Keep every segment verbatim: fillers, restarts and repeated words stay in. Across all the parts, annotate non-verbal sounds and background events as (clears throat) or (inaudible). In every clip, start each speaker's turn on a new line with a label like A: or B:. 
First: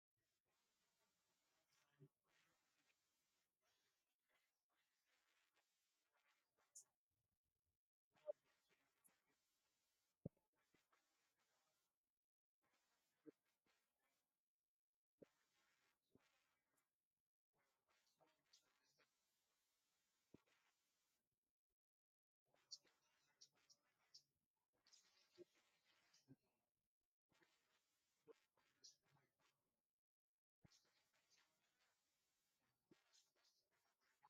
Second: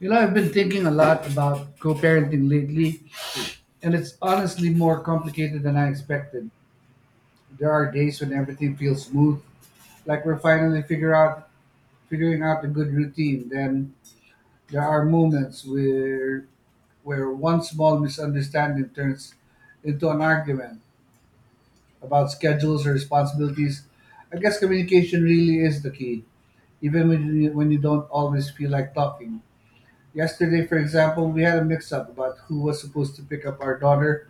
A: You know, I've been thinking a lot about co parenting lately, and it's honestly more complicated than I expected. There are days when everything feels smooth, like we're finally figure out figuring out a good routine. Then there are moments where where one small misunderstanding turns into an argument about schedules or responsibilities. I guess communication really is the key, even when you, when you don't always feel like talking. Yesterday, for example, we had a mix up about who was supposed to pick up our daughter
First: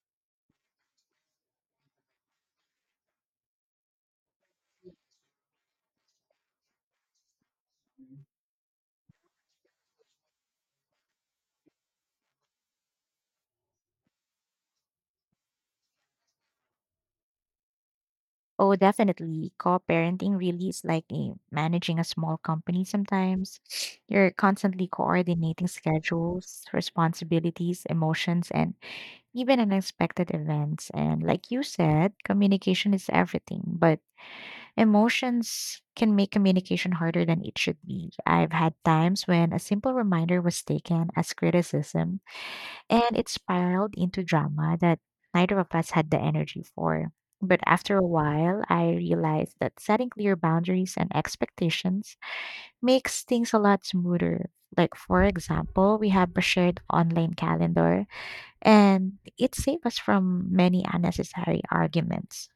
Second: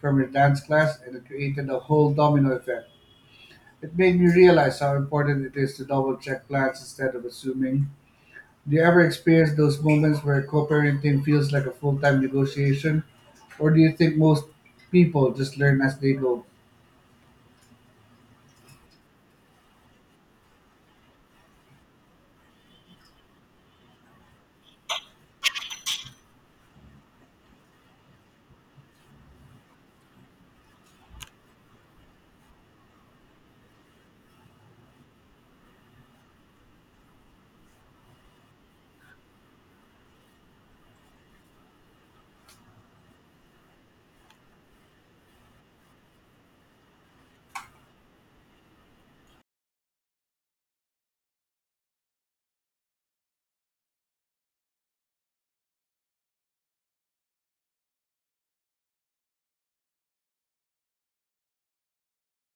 A: from her dance class, and it created a whole domino effect. It made me realize how important it is to double check plans instead of assuming. Do you ever experience those moments where co parenting feels like a full time negotiation? Or do you think most people just learn as they go?
B: Oh, definitely. Co-parenting really is like a, managing a small company sometimes. (sniffs) You're constantly coordinating schedules, responsibilities, emotions, and even unexpected events. And like you said, communication is everything, but emotions can make communication harder than it should be. I've had times when a simple reminder was taken as criticism and it spiraled into drama that neither of us had the energy for. But after a while, I realized that setting clear boundaries and expectations makes things a lot smoother. Like, for example, we have a shared online calendar, and it saved us from many unnecessary arguments.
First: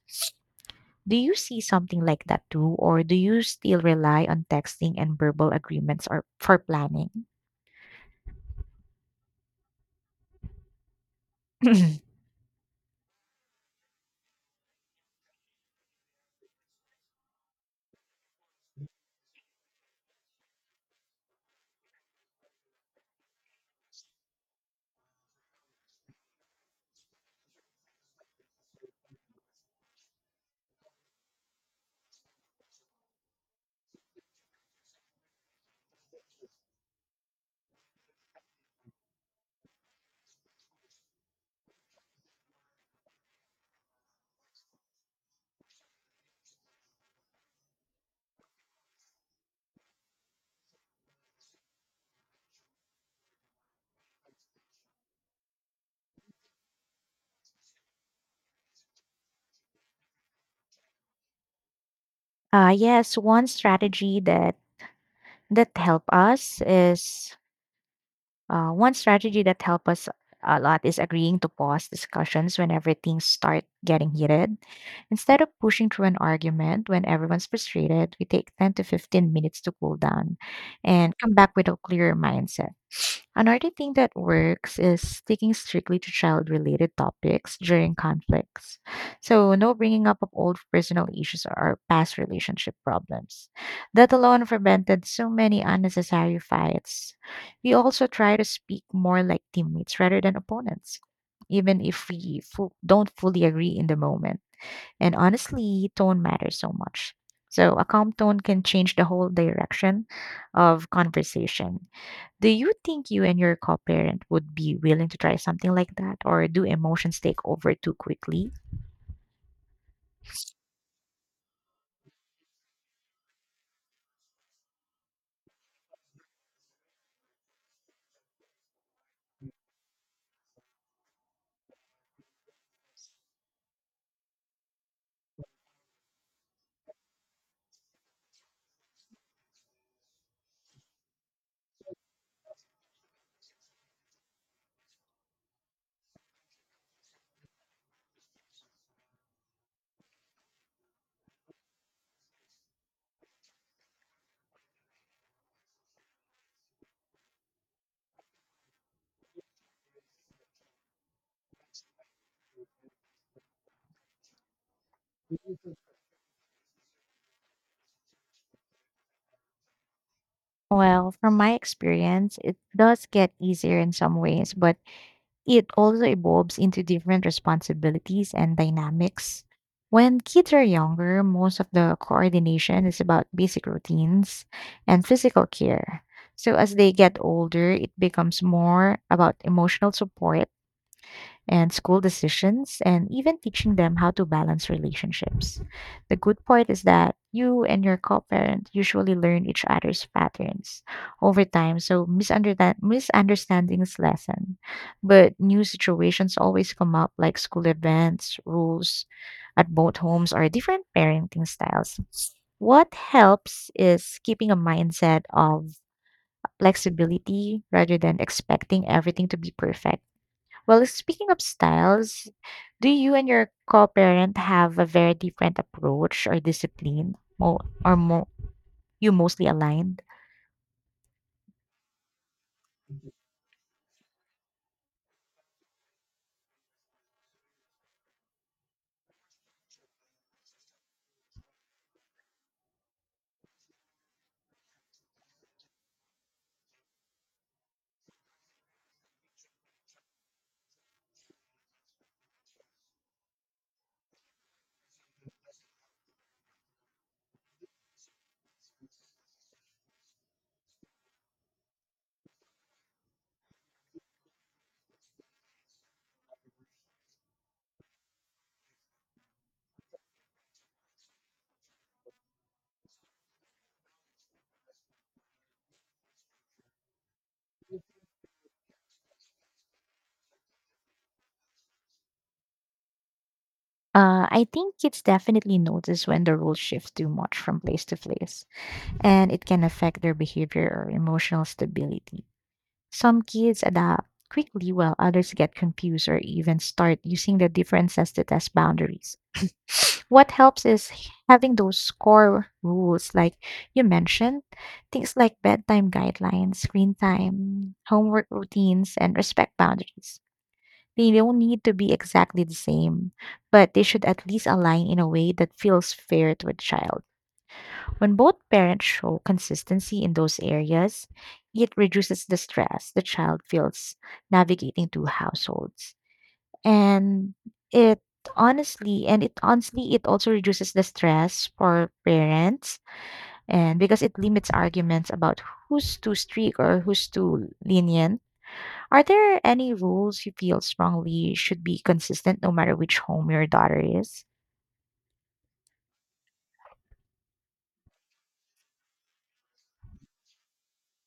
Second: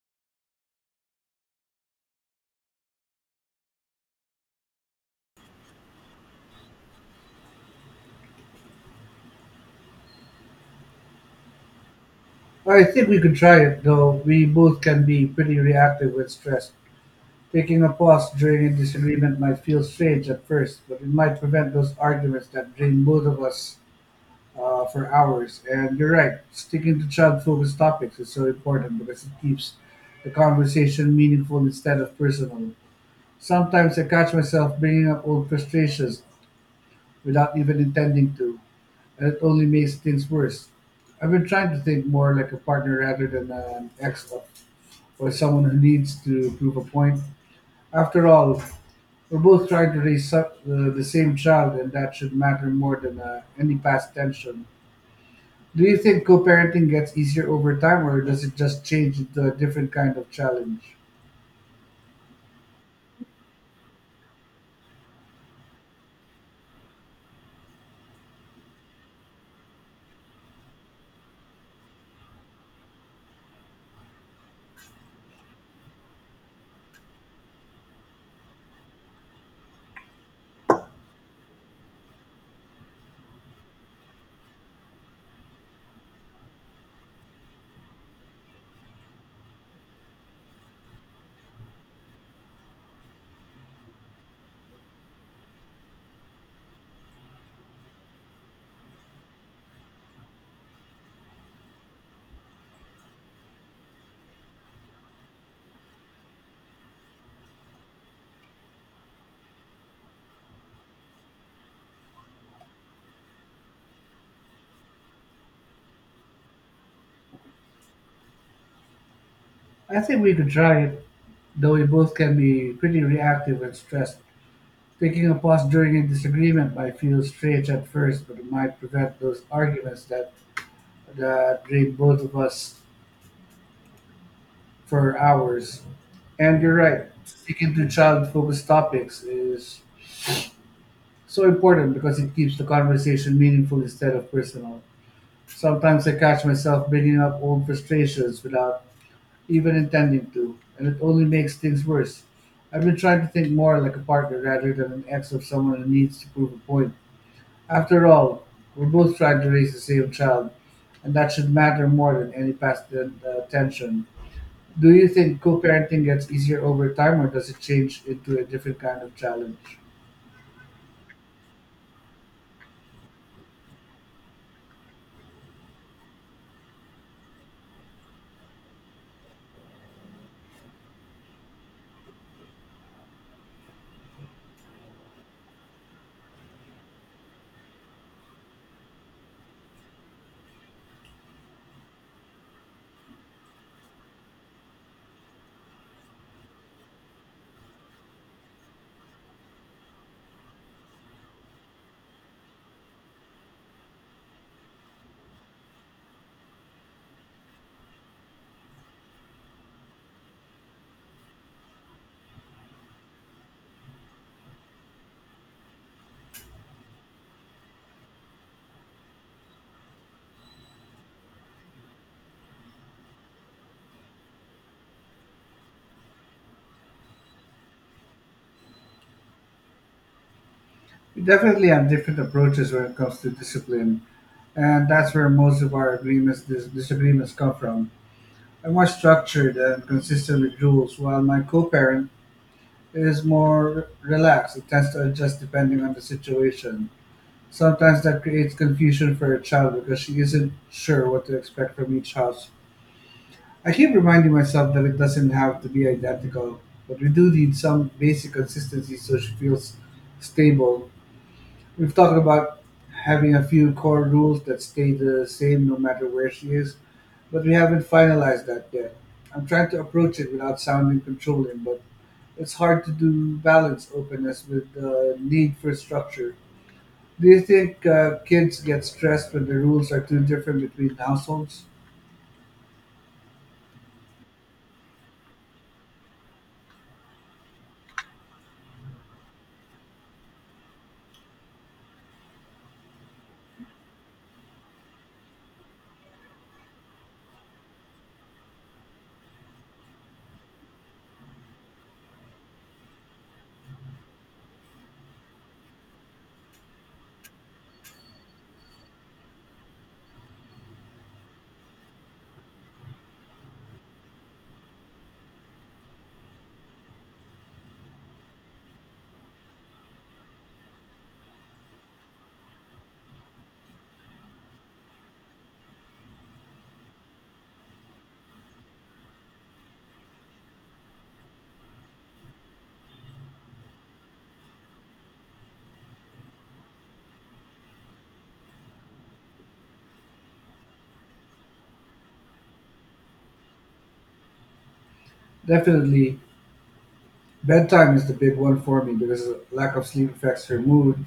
B: Do you see something like that too, or do you still rely on texting and verbal agreements or for planning? (clears throat)
A: Well, I think we could try it, though we both can be pretty reactive when stressed. Taking a pause during a disagreement might feel strange at first, but it might prevent those arguments that drain both of us uh, for hours. And you're right, sticking to child focused topics is so important because it keeps the conversation meaningful instead of personal. Sometimes I catch myself bringing up old frustrations without even intending to, and it only makes things worse. I've been trying to think more like a partner rather than an ex or someone who needs to prove a point. After all, we're both trying to raise so- uh, the same child, and that should matter more than uh, any past tension. Do you think co parenting gets easier over time, or does it just change into a different kind of challenge?
B: Uh, yes, one strategy that that help us is uh, one strategy that help us a lot is agreeing to pause discussions whenever things start getting heated. Instead of pushing through an argument when everyone's frustrated, we take ten to fifteen minutes to cool down and come back with a clearer mindset. Another thing that works is sticking strictly to child related topics during conflicts. So, no bringing up of old personal issues or past relationship problems. That alone prevented so many unnecessary fights. We also try to speak more like teammates rather than opponents, even if we fu- don't fully agree in the moment. And honestly, tone matters so much. So, a calm tone can change the whole direction of conversation. Do you think you and your co-parent would be willing to try something like that, or do emotions take over too quickly?
A: I think we could try it, though we both can be pretty reactive and stressed. Taking a pause during a disagreement might feel strange at first, but it might prevent those arguments that, that drain both of us for hours. And you're right, sticking to child focused topics is so important because it keeps the conversation meaningful instead of personal. Sometimes I catch myself bringing up old frustrations without even intending to, and it only makes things worse. I've been trying to think more like a partner rather than an ex of someone who needs to prove a point. After all, we're both trying to raise the same child, and that should matter more than any past uh, tension. Do you think co parenting gets easier over time, or does it change into a different kind of challenge?
B: Well, from my experience, it does get easier in some ways, but it also evolves into different responsibilities and dynamics. When kids are younger, most of the coordination is about basic routines and physical care. So as they get older, it becomes more about emotional support and school decisions and even teaching them how to balance relationships. The good part is that you and your co-parent usually learn each other's patterns over time, so misunderstand- misunderstandings lessen. But new situations always come up like school events, rules at both homes or different parenting styles. What helps is keeping a mindset of flexibility rather than expecting everything to be perfect. Well, speaking of styles, do you and your co-parent have a very different approach or discipline, mo- or mo- you mostly aligned?
A: We definitely have different approaches when it comes to discipline, and that's where most of our agreements dis- disagreements come from. I'm more structured and consistent with rules, while my co-parent is more relaxed. It tends to adjust depending on the situation. Sometimes that creates confusion for her child because she isn't sure what to expect from each house. I keep reminding myself that it doesn't have to be identical, but we do need some basic consistency so she feels stable. We've talked about having a few core rules that stay the same no matter where she is, but we haven't finalized that yet. I'm trying to approach it without sounding controlling, but it's hard to do balance openness with the need for structure. Do you think uh, kids get stressed when the rules are too different between households?
B: Uh, I think kids definitely notice when the rules shift too much from place to place, and it can affect their behavior or emotional stability. Some kids adapt quickly, while others get confused or even start using the differences to test boundaries. What helps is having those core rules like you mentioned, things like bedtime guidelines, screen time, homework routines and respect boundaries. They don't need to be exactly the same, but they should at least align in a way that feels fair to a child. When both parents show consistency in those areas, it reduces the stress the child feels navigating two households. And it honestly, and it honestly, it also reduces the stress for parents and because it limits arguments about who's too strict or who's too lenient. Are there any rules you feel strongly should be consistent no matter which home your daughter is?
A: Definitely, bedtime is the big one for me because lack of sleep affects her mood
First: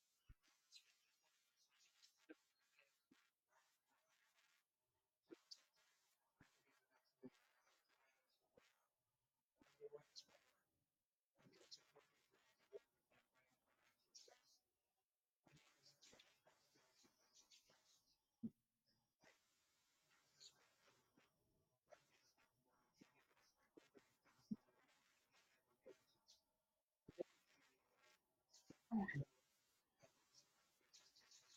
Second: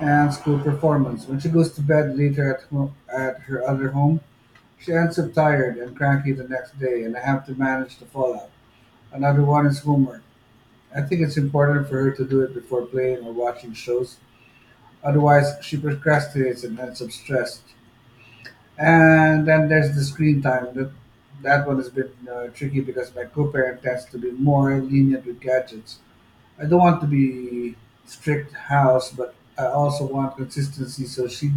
A: and school performance. When she goes to bed later at, home, at her other home, she ends up tired and cranky the next day and I have to manage the fallout. Another one is homework. I think it's important for her to do it before playing or watching shows, otherwise she procrastinates and ends up stressed. And then there's the screen time. That that one has been uh, tricky because my co-parent tends to be more lenient with gadgets. I don't want to be strict house, but I also want consistency so she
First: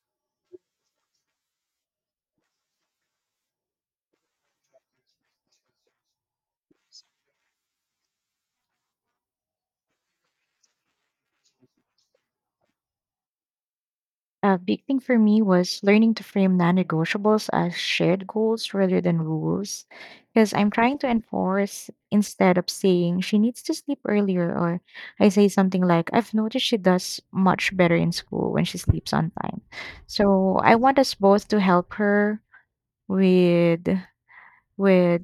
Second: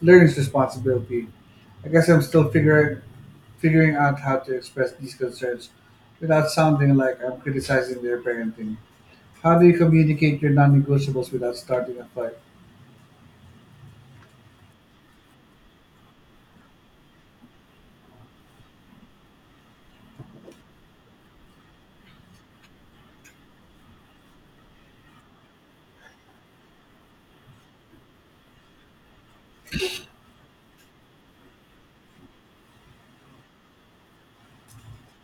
A: learns responsibility. I guess I'm still figuring figuring out how to express these concerns without sounding like I'm criticizing their parenting. How do you communicate your non-negotiables without starting a fight?
B: A big thing for me was learning to frame non negotiables as shared goals rather than rules. Because I'm trying to enforce instead of saying she needs to sleep earlier, or I say something like, I've noticed she does much better in school when she sleeps on time. So I want us both to help her with with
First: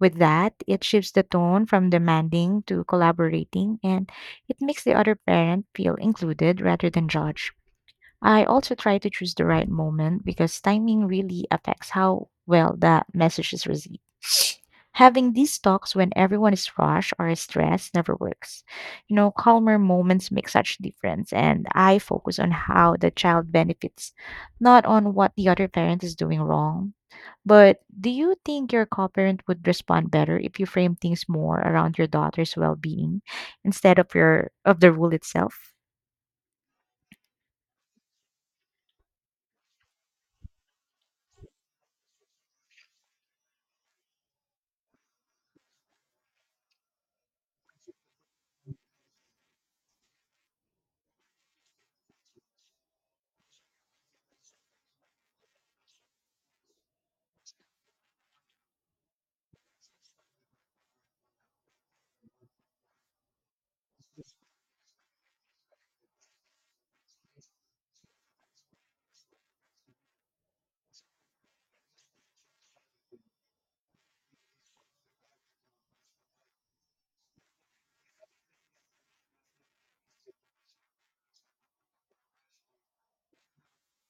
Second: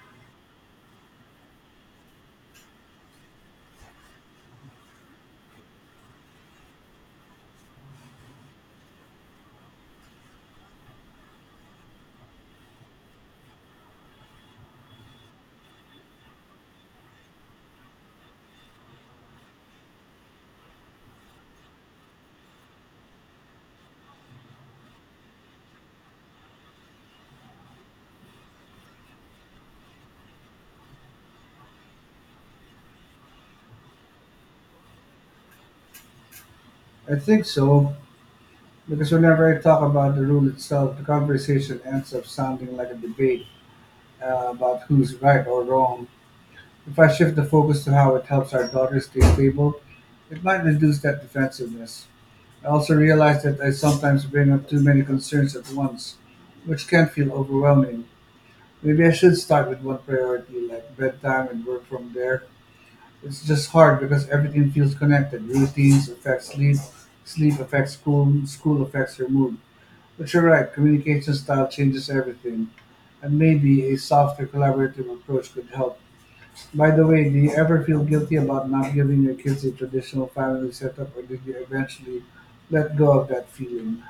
B: with that. It shifts the tone from demanding to collaborating and it makes the other parent feel included rather than judged. I also try to choose the right moment because timing really affects how well the message is received. (sniffs) Having these talks when everyone is rushed or stressed never works. You know, calmer moments make such difference and I focus on how the child benefits, not on what the other parent is doing wrong. But do you think your co-parent would respond better if you frame things more around your daughter's well-being instead of your of the rule itself?
A: I think so. Because whenever I talk about the rule itself, the conversation ends up sounding like a debate uh, about who's right or wrong. If I shift the focus to how it helps our daughters stay stable, it might reduce that defensiveness. I also realize that I sometimes bring up too many concerns at once, which can feel overwhelming. Maybe I should start with one priority, like bedtime, and work from there. It's just hard because everything feels connected. Routines affect sleep, sleep affects school, school affects your mood. But you're right, communication style changes everything. And maybe a softer collaborative approach could help. By the way, do you ever feel guilty about not giving your kids a traditional family setup, or did you eventually let go of that feeling?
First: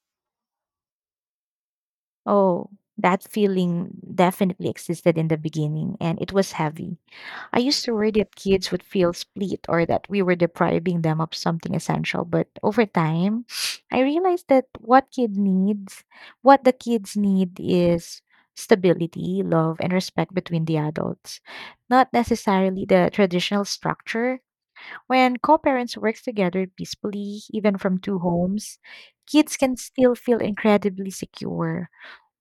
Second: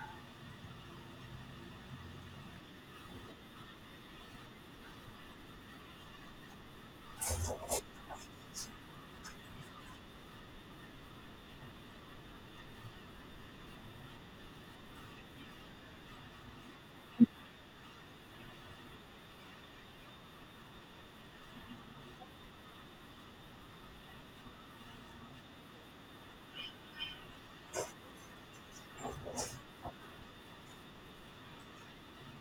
B: Oh, that feeling definitely existed in the beginning, and it was heavy. I used to worry that kids would feel split or that we were depriving them of something essential, but over time, (sniffs) I realized that what kid needs, what the kids need is stability, love, and respect between the adults, not necessarily the traditional structure. When co-parents work together peacefully, even from two homes, kids can still feel incredibly secure.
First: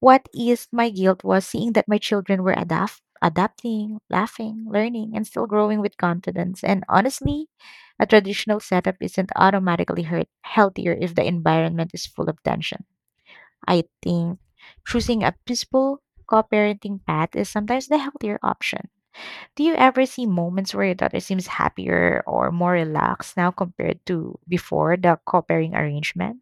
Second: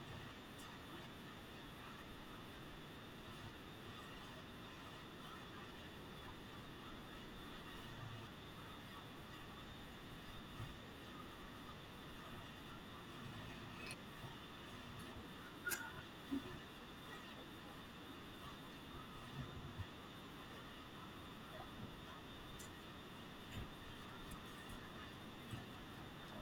B: What eased my guilt was seeing that my children were adapt- adapting, laughing, learning, and still growing with confidence. And honestly, a traditional setup isn't automatically hurt- healthier if the environment is full of tension. I think choosing a peaceful co parenting path is sometimes the healthier option. Do you ever see moments where your daughter seems happier or more relaxed now compared to before the co parenting arrangement?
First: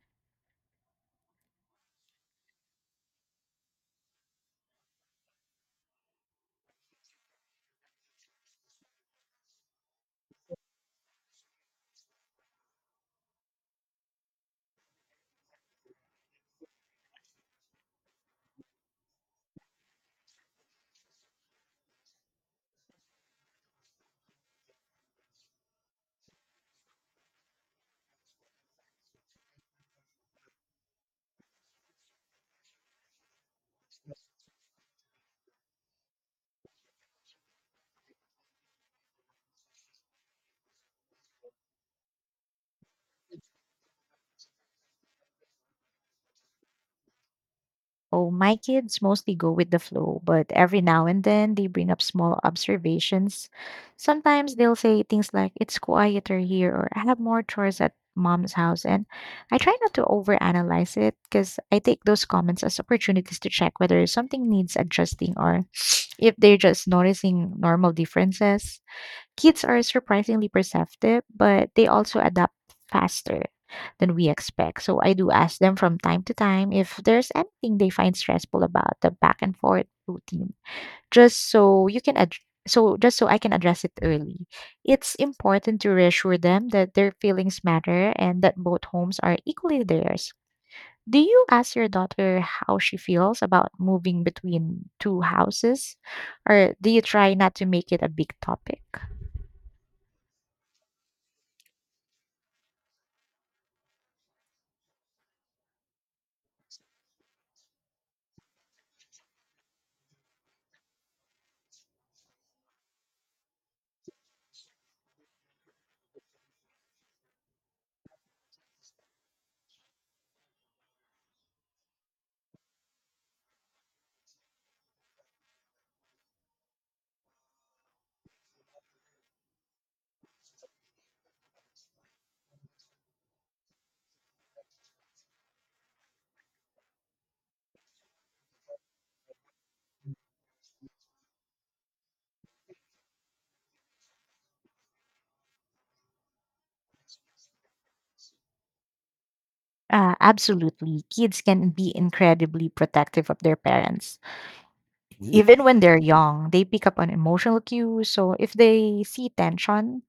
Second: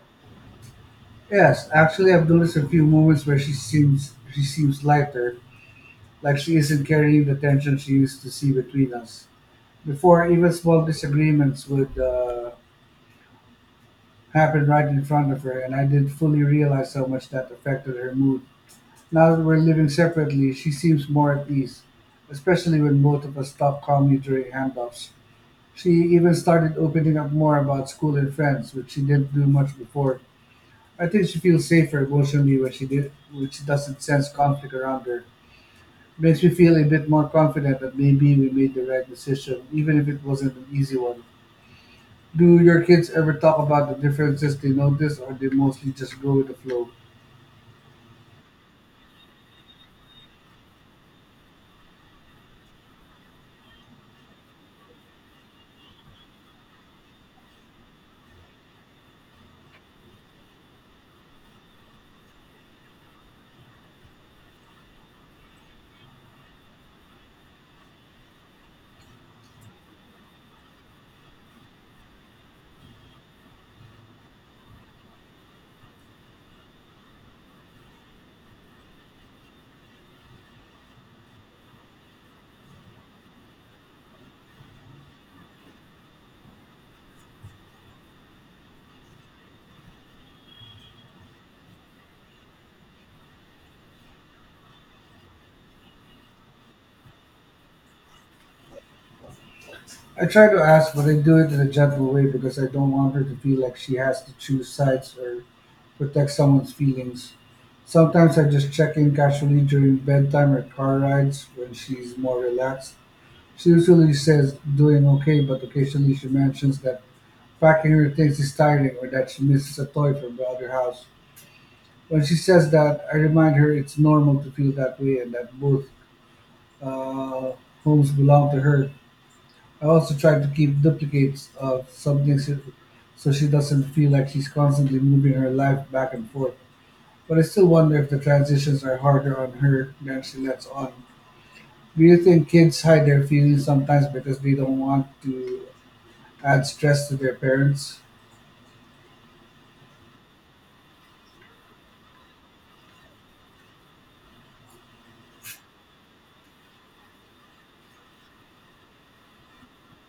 A: Yes, actually, I've noticed a few moments where she seems she seems lighter, like she isn't carrying the tension she used to see between us. Before, even small disagreements would uh, happen right in front of her, and I didn't fully realize how much that affected her mood. Now that we're living separately she seems more at ease, especially when both of us talk calmly during handoffs. She even started opening up more about school and friends, which she didn't do much before. I think she feels safer emotionally when she did when she doesn't sense conflict around her. Makes me feel a bit more confident that maybe we made the right decision, even if it wasn't an easy one. Do your kids ever talk about the differences they notice or they mostly just go with the flow?
B: Oh, my kids mostly go with the flow, but every now and then they bring up small observations. Sometimes they'll say things like, it's quieter here, or I have more chores at mom's house. And I try not to overanalyze it because I take those comments as opportunities to check whether something needs adjusting or (sniffs) if they're just noticing normal differences. Kids are surprisingly perceptive, but they also adapt faster than we expect. So I do ask them from time to time if there's anything they find stressful about the back and forth routine, just so you can ad- so just so I can address it early. It's important to reassure them that their feelings matter and that both homes are equally theirs. Do you ask your daughter how she feels about moving between two houses, or do you try not to make it a big topic?
A: I try to ask, but I do it in a gentle way because I don't want her to feel like she has to choose sides or protect someone's feelings. Sometimes I just check in casually during bedtime or car rides when she's more relaxed. She usually says doing okay, but occasionally she mentions that packing her things is tiring or that she misses a toy from the other house. When she says that, I remind her it's normal to feel that way and that both uh, homes belong to her. I also try to keep duplicates of something so so she doesn't feel like she's constantly moving her life back and forth. But I still wonder if the transitions are harder on her than she lets on. Do you think kids hide their feelings sometimes because they don't want to add stress to their parents?
B: Uh, absolutely. Kids can be incredibly protective of their parents. Mm. Even when they're young, they pick up on emotional cues. So if they see tension,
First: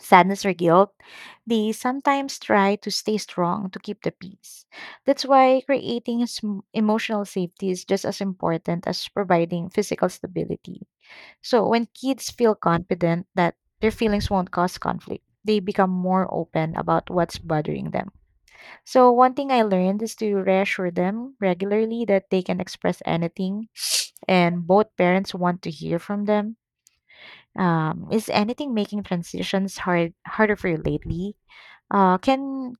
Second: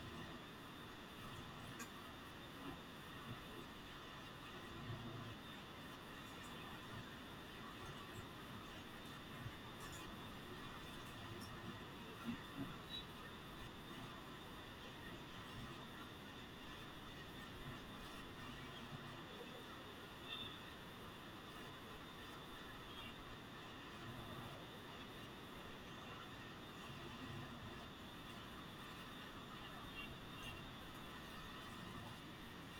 B: sadness, or guilt, they sometimes try to stay strong to keep the peace. That's why creating sm- emotional safety is just as important as providing physical stability. So when kids feel confident that their feelings won't cause conflict, they become more open about what's bothering them. So, one thing I learned is to reassure them regularly that they can express anything, and both parents want to hear from them. Um, is anything making transitions hard harder for you lately? Uh, can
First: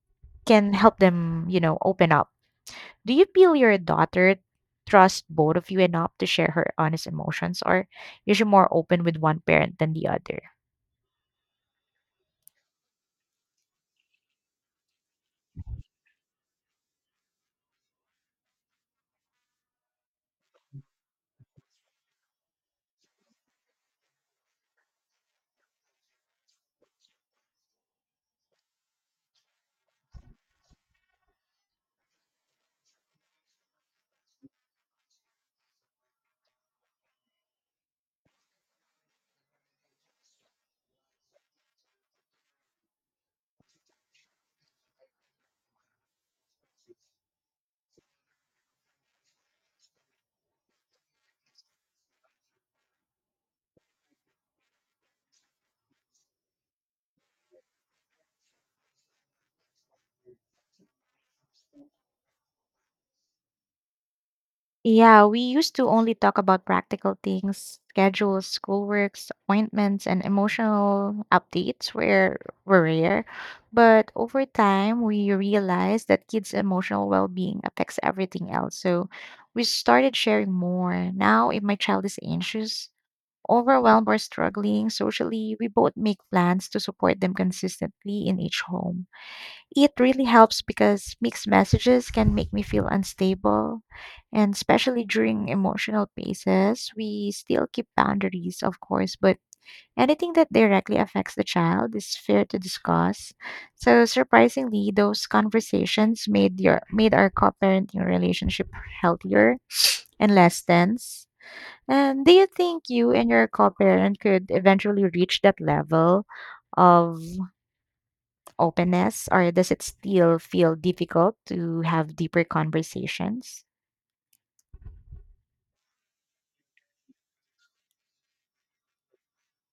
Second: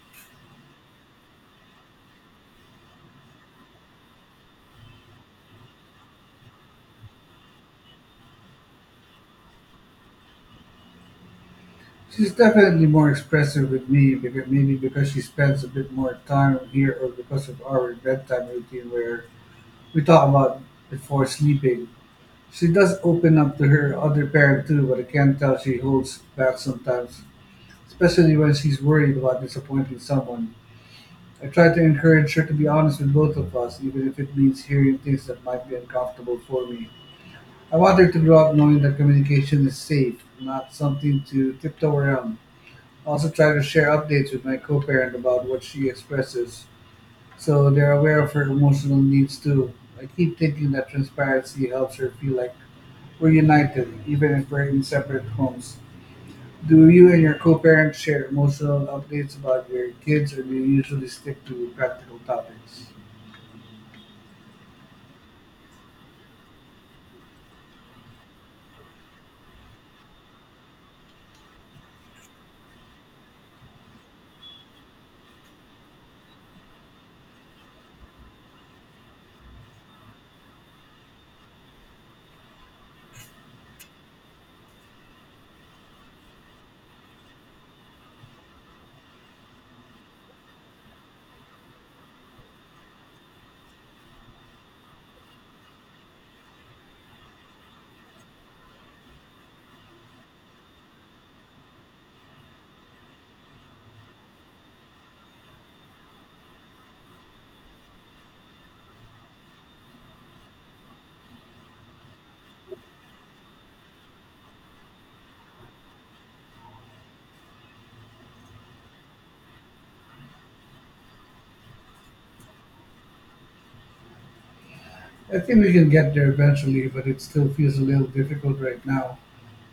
B: can help them, you know, open up. Do you feel your daughter trusts both of you enough to share her honest emotions, or is she more open with one parent than the other?
A: She's definitely more expressive with me, because maybe because she spends a bit more time here or because of our bedtime routine where we talk about before sleeping. She does open up to her other parent too, but I can tell she holds back sometimes, especially when she's worried about disappointing someone. I try to encourage her to be honest with both of us, even if it means hearing things that might be uncomfortable for me. I want her to grow up knowing that communication is safe, not something to tiptoe around. I also try to share updates with my co parent about what she expresses, so they're aware of her emotional needs too. I keep thinking that transparency helps her feel like we're united, even if we're in separate homes. Do you and your co-parents share emotional updates about your kids, or do you usually stick to practical topics?
B: Yeah, we used to only talk about practical things, schedules, schoolworks, appointments, and emotional updates were, were rare. But over time, we realized that kids' emotional well being affects everything else. So we started sharing more. Now, if my child is anxious, overwhelmed, or struggling socially, we both make plans to support them consistently in each home. It really helps because mixed messages can make me feel unstable. And especially during emotional phases, we still keep boundaries, of course, but anything that directly affects the child is fair to discuss. So surprisingly, those conversations made your made our co-parenting relationship healthier and less tense. And do you think you and your co-parent could eventually reach that level of openness, or does it still feel difficult to have deeper conversations?
A: I think we can get there eventually, but it still feels a little difficult right now.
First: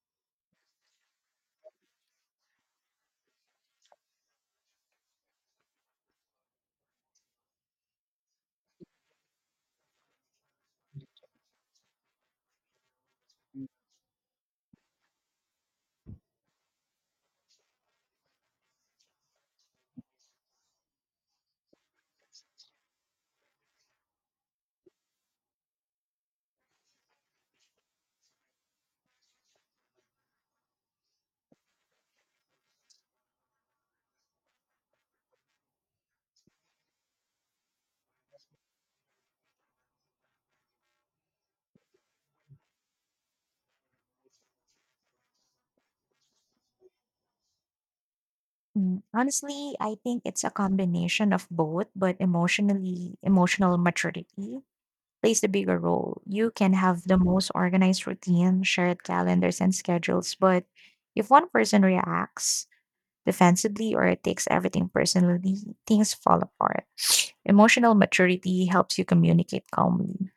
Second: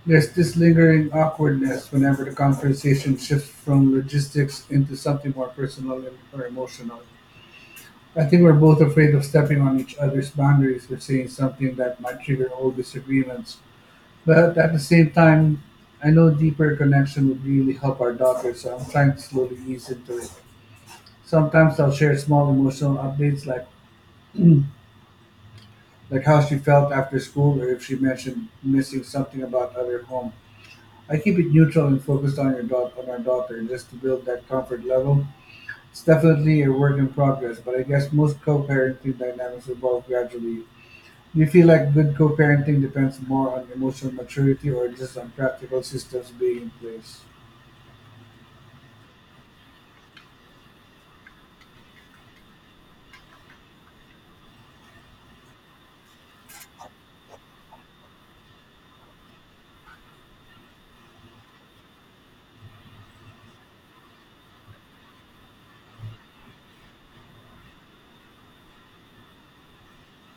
A: There's this lingering awkwardness whenever the conversation shifts from logistics into something more personal and- or emotional. I think we're both afraid of stepping on each other's boundaries or saying something that might trigger old disagreements. But at the same time, I know deeper connection would really help our daughter, so I'm trying to slowly ease into it. Sometimes I'll share small emotional updates like like how she felt after school or if she mentioned missing something about other home. I keep it neutral and focused on your daughter on our daughter just to build that comfort level. It's definitely a work in progress, but I guess most co-parenting dynamics evolve gradually. Do you feel like good co-parenting depends more on emotional maturity or just on practical systems being in place?
B: Mm, honestly, I think it's a combination of both, but emotionally, emotional maturity plays the bigger role. You can have the most organized routine, shared calendars and schedules, but if one person reacts defensively or takes everything personally, things fall apart. (sniffs) Emotional maturity helps you communicate calmly.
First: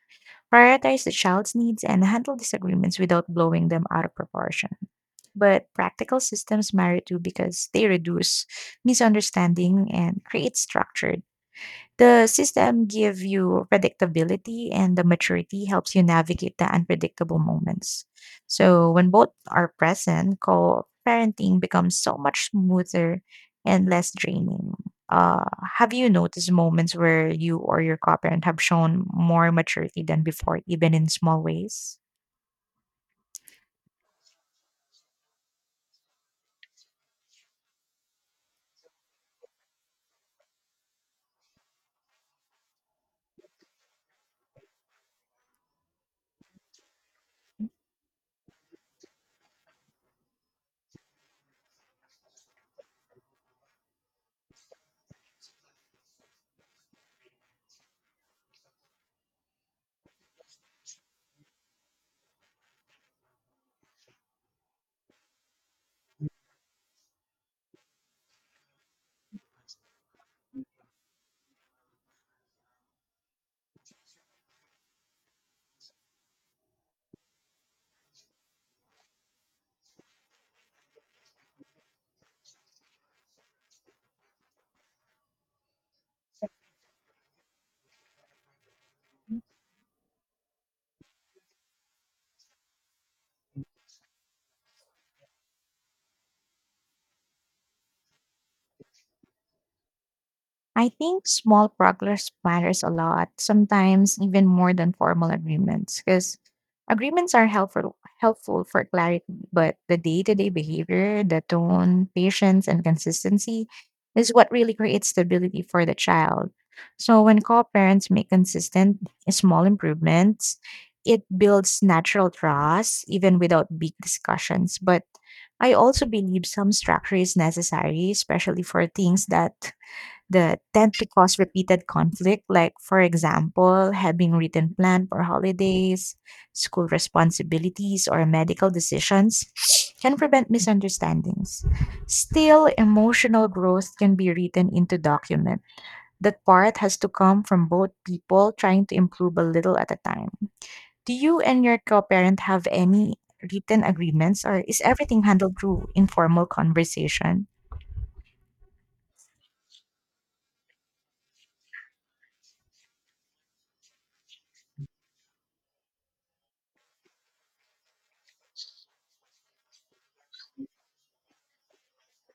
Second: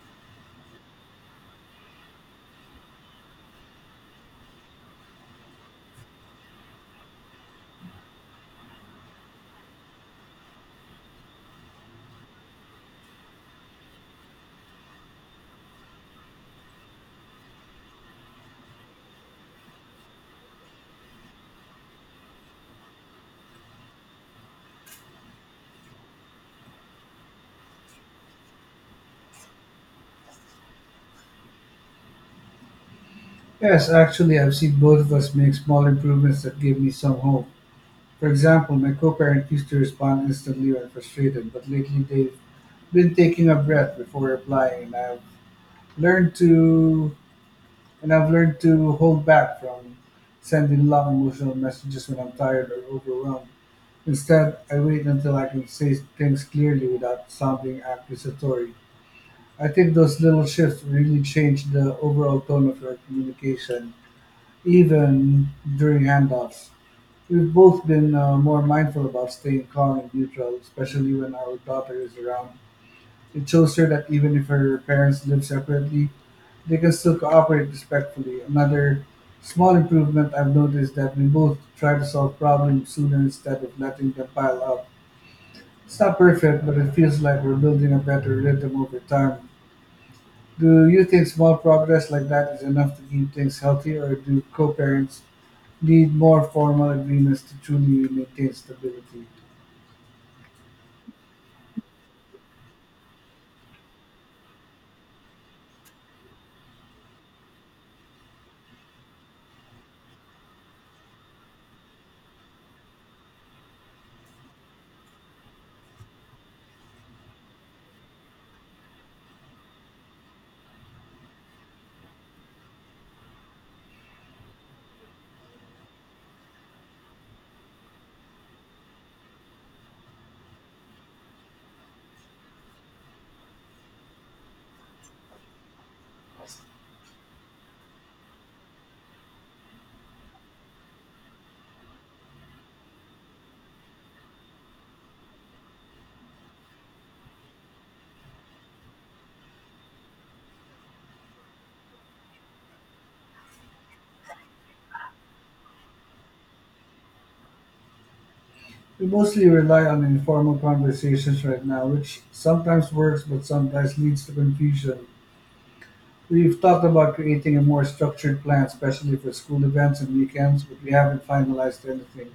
B: Prioritize the child's needs and handle disagreements without blowing them out of proportion. But practical systems matter too because they reduce misunderstanding and create structure. The system give you predictability and the maturity helps you navigate the unpredictable moments. So when both are present, co-parenting becomes so much smoother and less draining. Uh, have you noticed moments where you or your co-parent have shown more maturity than before, even in small ways?
A: Yes, actually, I've seen both of us make small improvements that give me some hope. For example, my co parent used to respond instantly when frustrated, but lately they've been taking a breath before replying, and I've learned to and I've learned to hold back from sending long emotional messages when I'm tired or overwhelmed. Instead, I wait until I can say things clearly without sounding accusatory. I think those little shifts really change the overall tone of our communication even during handoffs, we've both been uh, more mindful about staying calm and neutral, especially when our daughter is around. It shows her that even if her parents live separately, they can still cooperate respectfully. Another small improvement I've noticed that we both try to solve problems sooner instead of letting them pile up. It's not perfect, but it feels like we're building a better rhythm over time. Do you think small progress like that is enough to keep things healthy, or do co parents need more formal agreements to truly maintain stability?
B: I think small progress matters a lot, sometimes even more than formal agreements, because agreements are helpful helpful for clarity, but the day-to-day behavior, the tone, patience, and consistency is what really creates stability for the child. So when co-parents make consistent small improvements, it builds natural trust even without big discussions. But I also believe some structure is necessary, especially for things that that tend to cause repeated conflict, like, for example, having written plan for holidays, school responsibilities, or medical decisions, (sniffs) can prevent misunderstandings. Still, emotional growth can be written into document. That part has to come from both people trying to improve a little at a time. Do you and your co-parent have any written agreements, or is everything handled through informal conversation?
A: We mostly rely on informal conversations right now, which sometimes works but sometimes leads to confusion. We've talked about creating a more structured plan, especially for school events and weekends, but we haven't finalized anything.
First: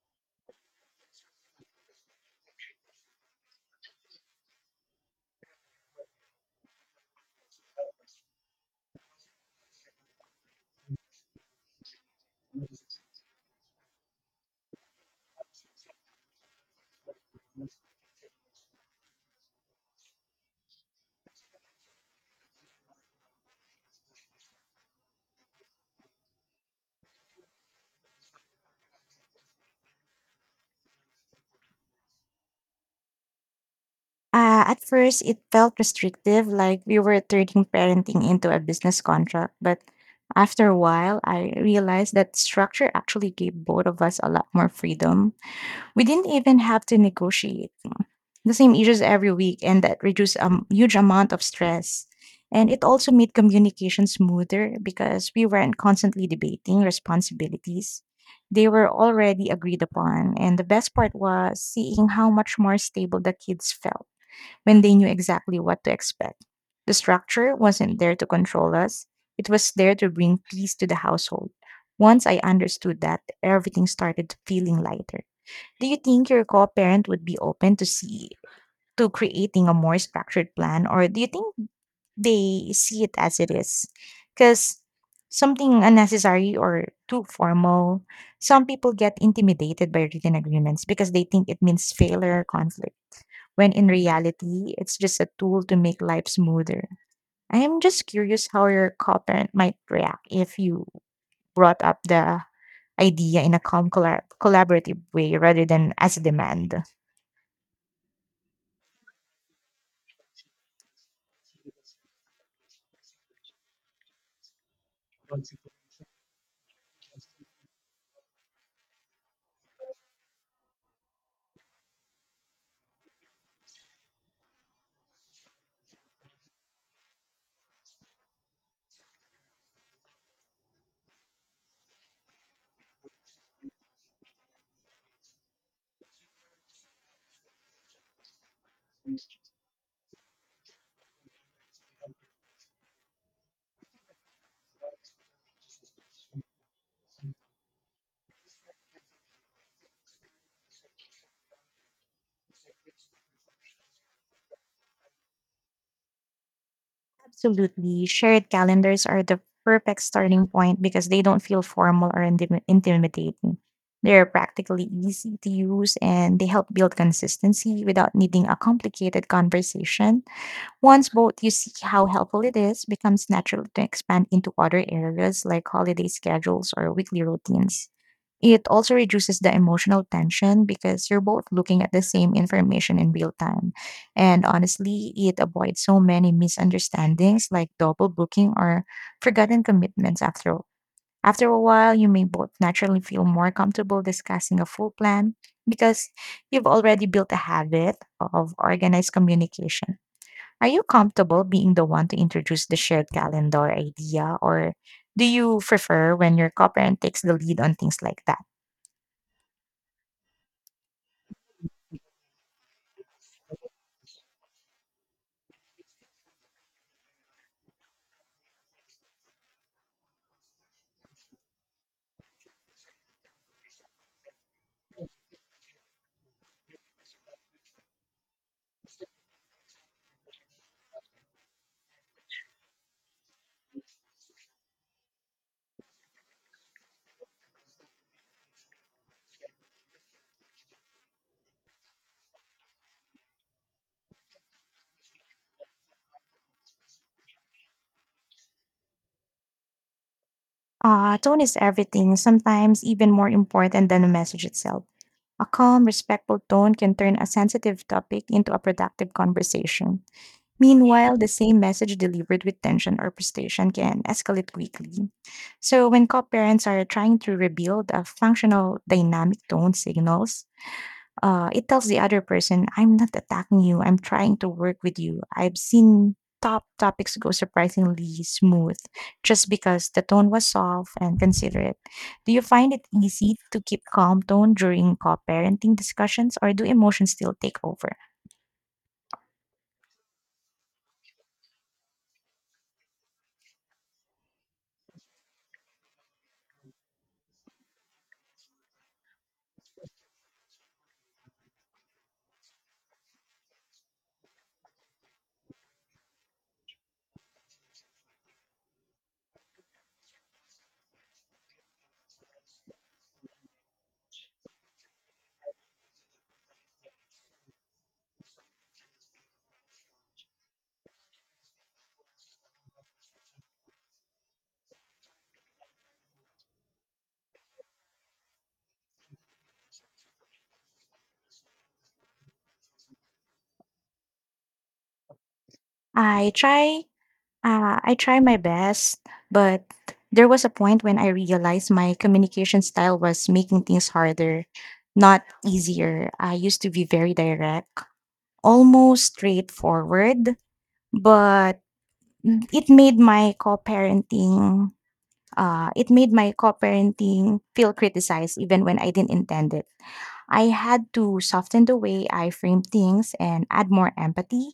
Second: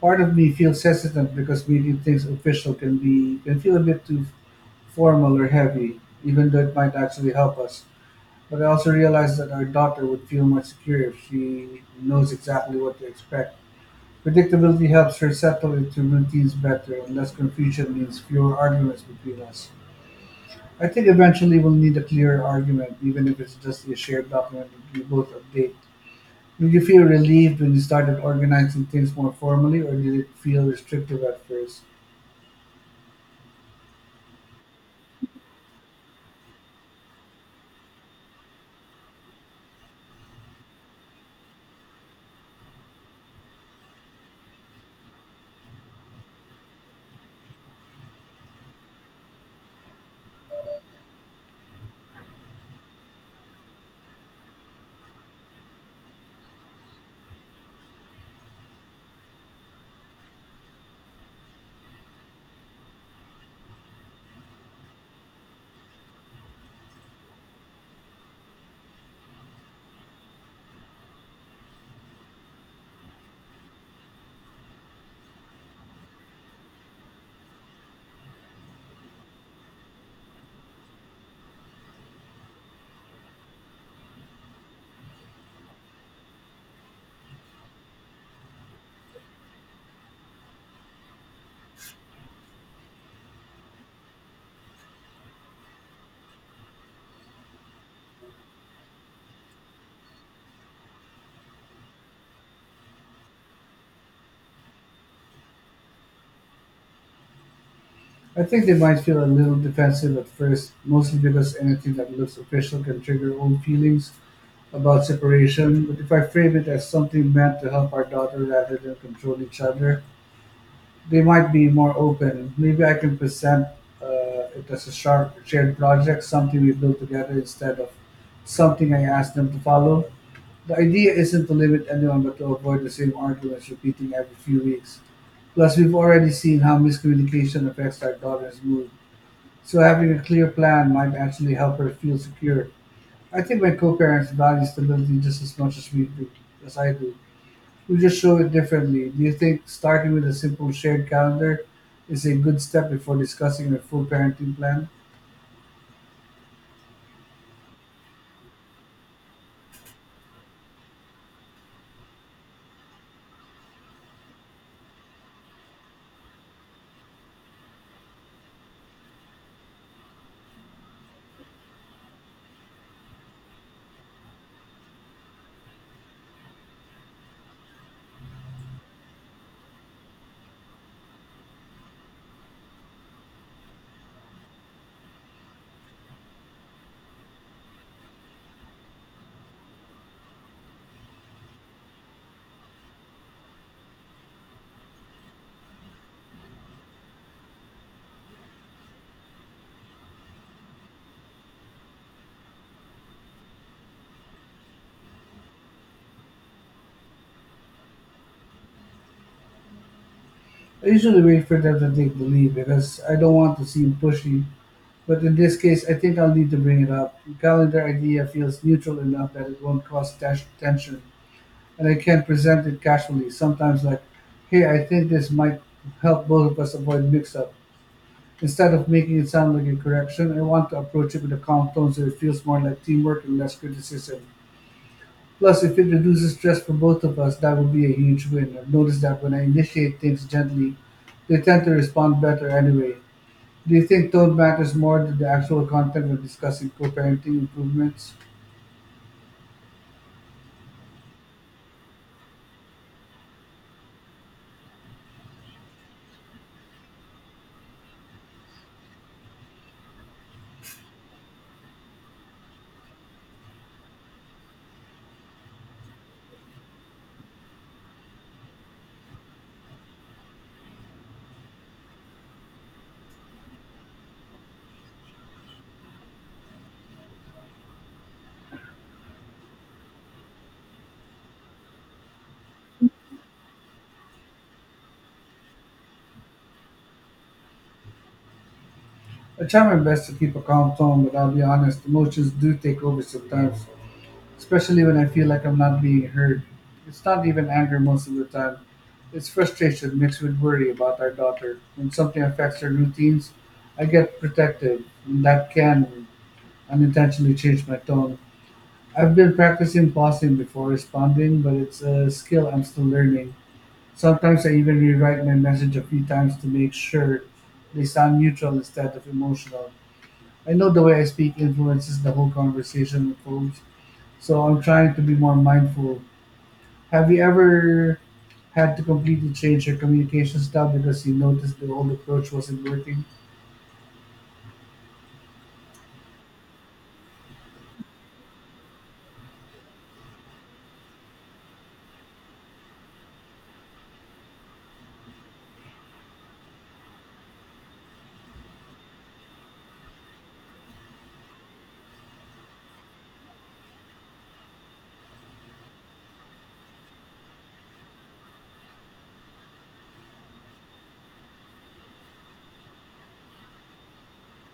A: Part of me feels hesitant because making things official can be can feel a bit too formal or heavy, even though it might actually help us. But I also realize that our daughter would feel more secure if she knows exactly what to expect. Predictability helps her settle into routines better, and less confusion means fewer arguments between us. I think eventually we'll need a clearer argument, even if it's just a shared document that we both update. Did you feel relieved when you started organizing things more formally, or did it feel restrictive at first?
B: Uh, at first, it felt restrictive, like we were turning parenting into a business contract. But after a while, I realized that structure actually gave both of us a lot more freedom. We didn't even have to negotiate the same issues every week, and that reduced a m- huge amount of stress. And it also made communication smoother because we weren't constantly debating responsibilities. They were already agreed upon. And the best part was seeing how much more stable the kids felt when they knew exactly what to expect. The structure wasn't there to control us, it was there to bring peace to the household. Once I understood that, everything started feeling lighter. Do you think your co-parent would be open to see to creating a more structured plan, or do you think they see it as it is? Cuz something unnecessary or too formal, some people get intimidated by written agreements because they think it means failure or conflict when in reality, it's just a tool to make life smoother. I am just curious how your co-parent might react if you brought up the idea in a calm, colla- collaborative way rather than as a demand.
A: I think they might feel a little defensive at first, mostly because anything that looks official can trigger old feelings about separation. But if I frame it as something meant to help our daughter rather than control each other, they might be more open. Maybe I can present uh, it as a shar- shared project, something we built together instead of something I ask them to follow. The idea isn't to limit anyone, but to avoid the same arguments repeating every few weeks. Plus, we've already seen how miscommunication affects our daughter's mood, so having a clear plan might actually help her feel secure. I think my co-parents value stability just as much as we do, as I do. We just show it differently. Do you think starting with a simple shared calendar is a good step before discussing a full parenting plan?
B: Absolutely. Shared calendars are the perfect starting point because they don't feel formal or intim- intimidating. They're practically easy to use, and they help build consistency without needing a complicated conversation. Once both you see how helpful it is, becomes natural to expand into other areas like holiday schedules or weekly routines. It also reduces the emotional tension because you're both looking at the same information in real time. And honestly, it avoids so many misunderstandings like double booking or forgotten commitments after all. After a while, you may both naturally feel more comfortable discussing a full plan because you've already built a habit of organized communication. Are you comfortable being the one to introduce the shared calendar idea, or do you prefer when your co-parent takes the lead on things like that?
A: I usually wait for them to take the lead because I don't want to seem pushy. But in this case, I think I'll need to bring it up. The calendar idea feels neutral enough that it won't cause tas- tension, and I can present it casually, sometimes like, hey, I think this might help both of us avoid mix up. Instead of making it sound like a correction, I want to approach it with a calm tone so it feels more like teamwork and less criticism. Plus, if it reduces stress for both of us, that would be a huge win. I've noticed that when I initiate things gently, they tend to respond better anyway. Do you think tone matters more than the actual content when discussing co parenting improvements?
B: Uh, tone is everything, sometimes even more important than the message itself. A calm, respectful tone can turn a sensitive topic into a productive conversation. Meanwhile, the same message delivered with tension or frustration can escalate quickly. So, when co parents are trying to rebuild a functional dynamic tone signals, Uh, it tells the other person, I'm not attacking you. I'm trying to work with you. I've seen top topics go surprisingly smooth just because the tone was soft and considerate. Do you find it easy to keep calm tone during co-parenting discussions, or do emotions still take over?
A: I try my best to keep a calm tone, but I'll be honest, emotions do take over sometimes, especially when I feel like I'm not being heard. It's not even anger most of the time, it's frustration mixed with worry about our daughter. When something affects her routines, I get protective, and that can unintentionally changed my tone. I've been practicing pausing before responding, but it's a skill I'm still learning. Sometimes I even rewrite my message a few times to make sure they sound neutral instead of emotional. I know the way I speak influences the whole conversation with folks, so I'm trying to be more mindful. Have you ever had to completely change your communication style because you noticed the old approach wasn't working?
B: I try uh, I try my best, but there was a point when I realized my communication style was making things harder, not easier. I used to be very direct, almost straightforward, but it made my co-parenting Uh, it made my co-parenting feel criticized even when I didn't intend it. I had to soften the way I frame things and add more empathy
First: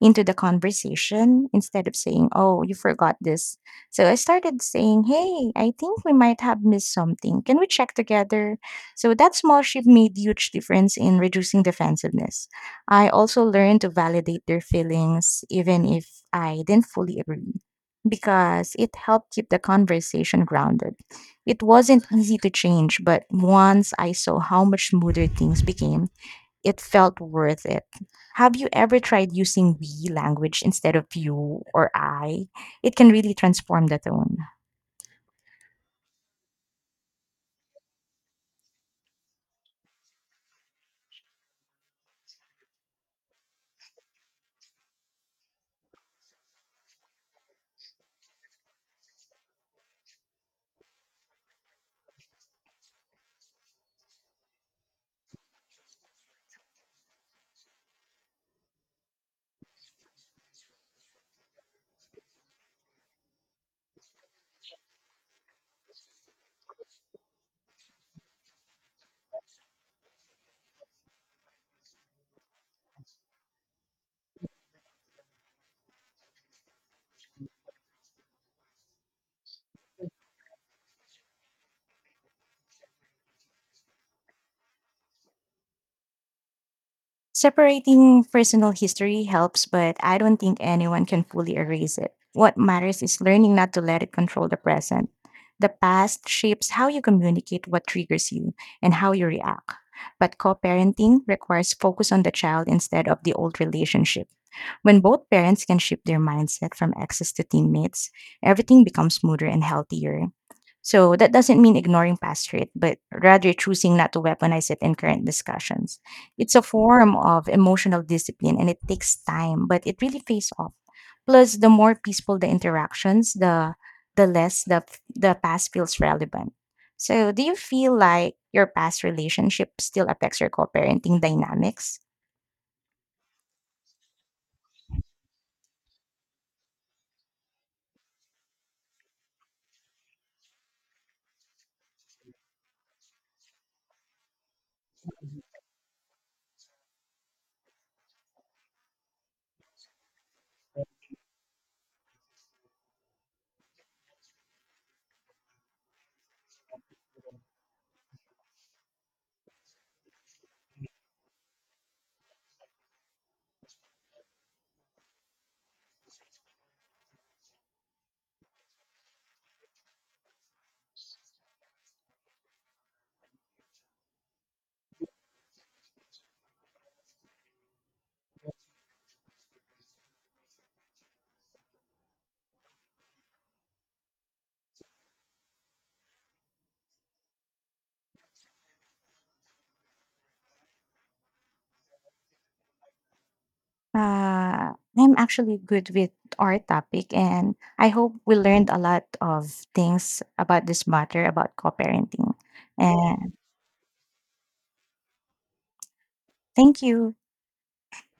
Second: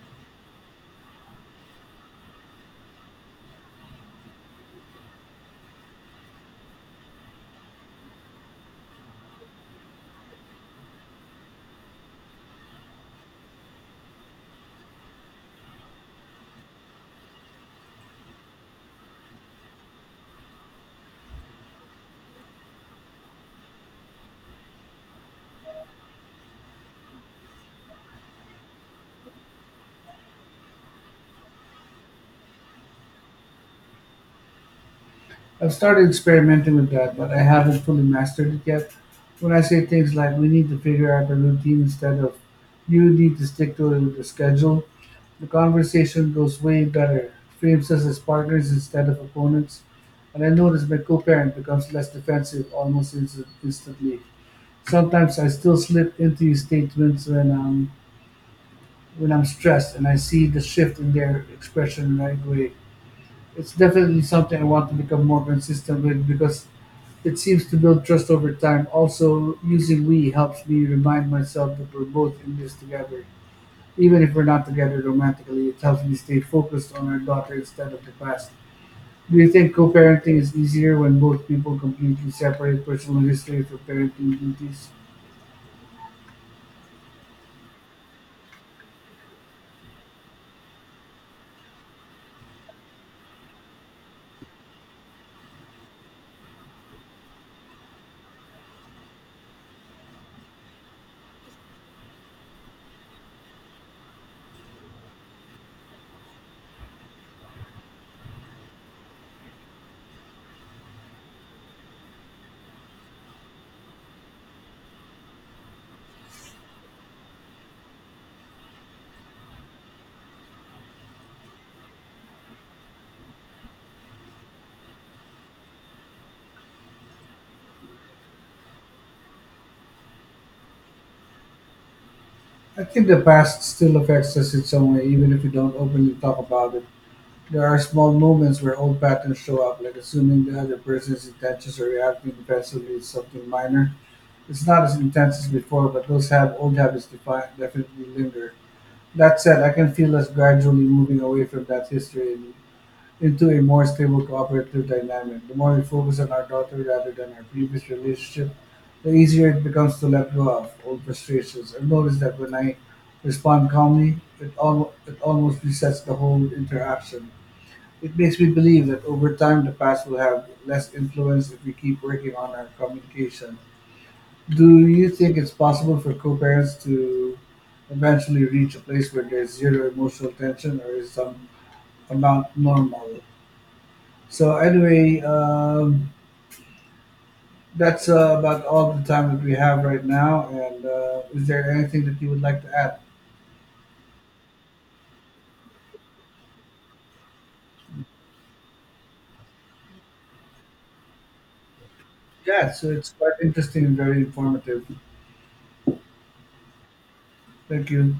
B: into the conversation. Instead of saying, Oh, you forgot this, so I started saying, Hey, I think we might have missed something. Can we check together? So that small shift made huge difference in reducing defensiveness. I also learned to validate their feelings even if I didn't fully agree because it helped keep the conversation grounded. It wasn't easy to change, but once I saw how much smoother things became, it felt worth it. Have you ever tried using we language instead of you or I? It can really transform the tone.
A: I've started experimenting with that, but I haven't fully mastered it yet. When I say things like we need to figure out a routine instead of you need to stick to the schedule, the conversation goes way better. It frames us as partners instead of opponents. And I notice my co parent becomes less defensive almost instant- instantly. Sometimes I still slip into these statements when I'm, when I'm stressed and I see the shift in their expression right away. It's definitely something I want to become more consistent with because it seems to build trust over time. Also, using we helps me remind myself that we're both in this together. Even if we're not together romantically, it helps me stay focused on our daughter instead of the past. Do you think co parenting is easier when both people completely separate personal history for parenting duties?
B: Separating personal history helps, but I don't think anyone can fully erase it. What matters is learning not to let it control the present. The past shapes how you communicate, what triggers you, and how you react. But co parenting requires focus on the child instead of the old relationship. When both parents can shift their mindset from exes to teammates, everything becomes smoother and healthier. So that doesn't mean ignoring past hurt, but rather choosing not to weaponize it in current discussions. It's a form of emotional discipline and it takes time, but it really pays off. Plus, the more peaceful the interactions, the the less the the past feels relevant. So, do you feel like your past relationship still affects your co-parenting dynamics?
A: I think the past still affects us in some way, even if we don't openly talk about it. There are small moments where old patterns show up, like assuming the other person's intentions or reacting defensively to something minor. It's not as intense as before, but those have old habits defi- definitely linger. That said, I can feel us gradually moving away from that history and into a more stable cooperative dynamic. The more we focus on our daughter rather than our previous relationship, the easier it becomes to let go of old frustrations. I've noticed that when I respond calmly, it, al- it almost resets the whole interaction. It makes me believe that over time the past will have less influence if we keep working on our communication. Do you think it's possible for co parents to eventually reach a place where there's zero emotional tension, or is some amount normal? So, anyway, um, that's uh, about all the time that we have right now. And uh, is there anything that you would like to add?
B: Uh, I'm actually good with our topic, and I hope we learned a lot of things about this matter about co-parenting.
A: Yeah, so it's quite
B: And
A: interesting and very informative.
B: thank you.
A: Thank you.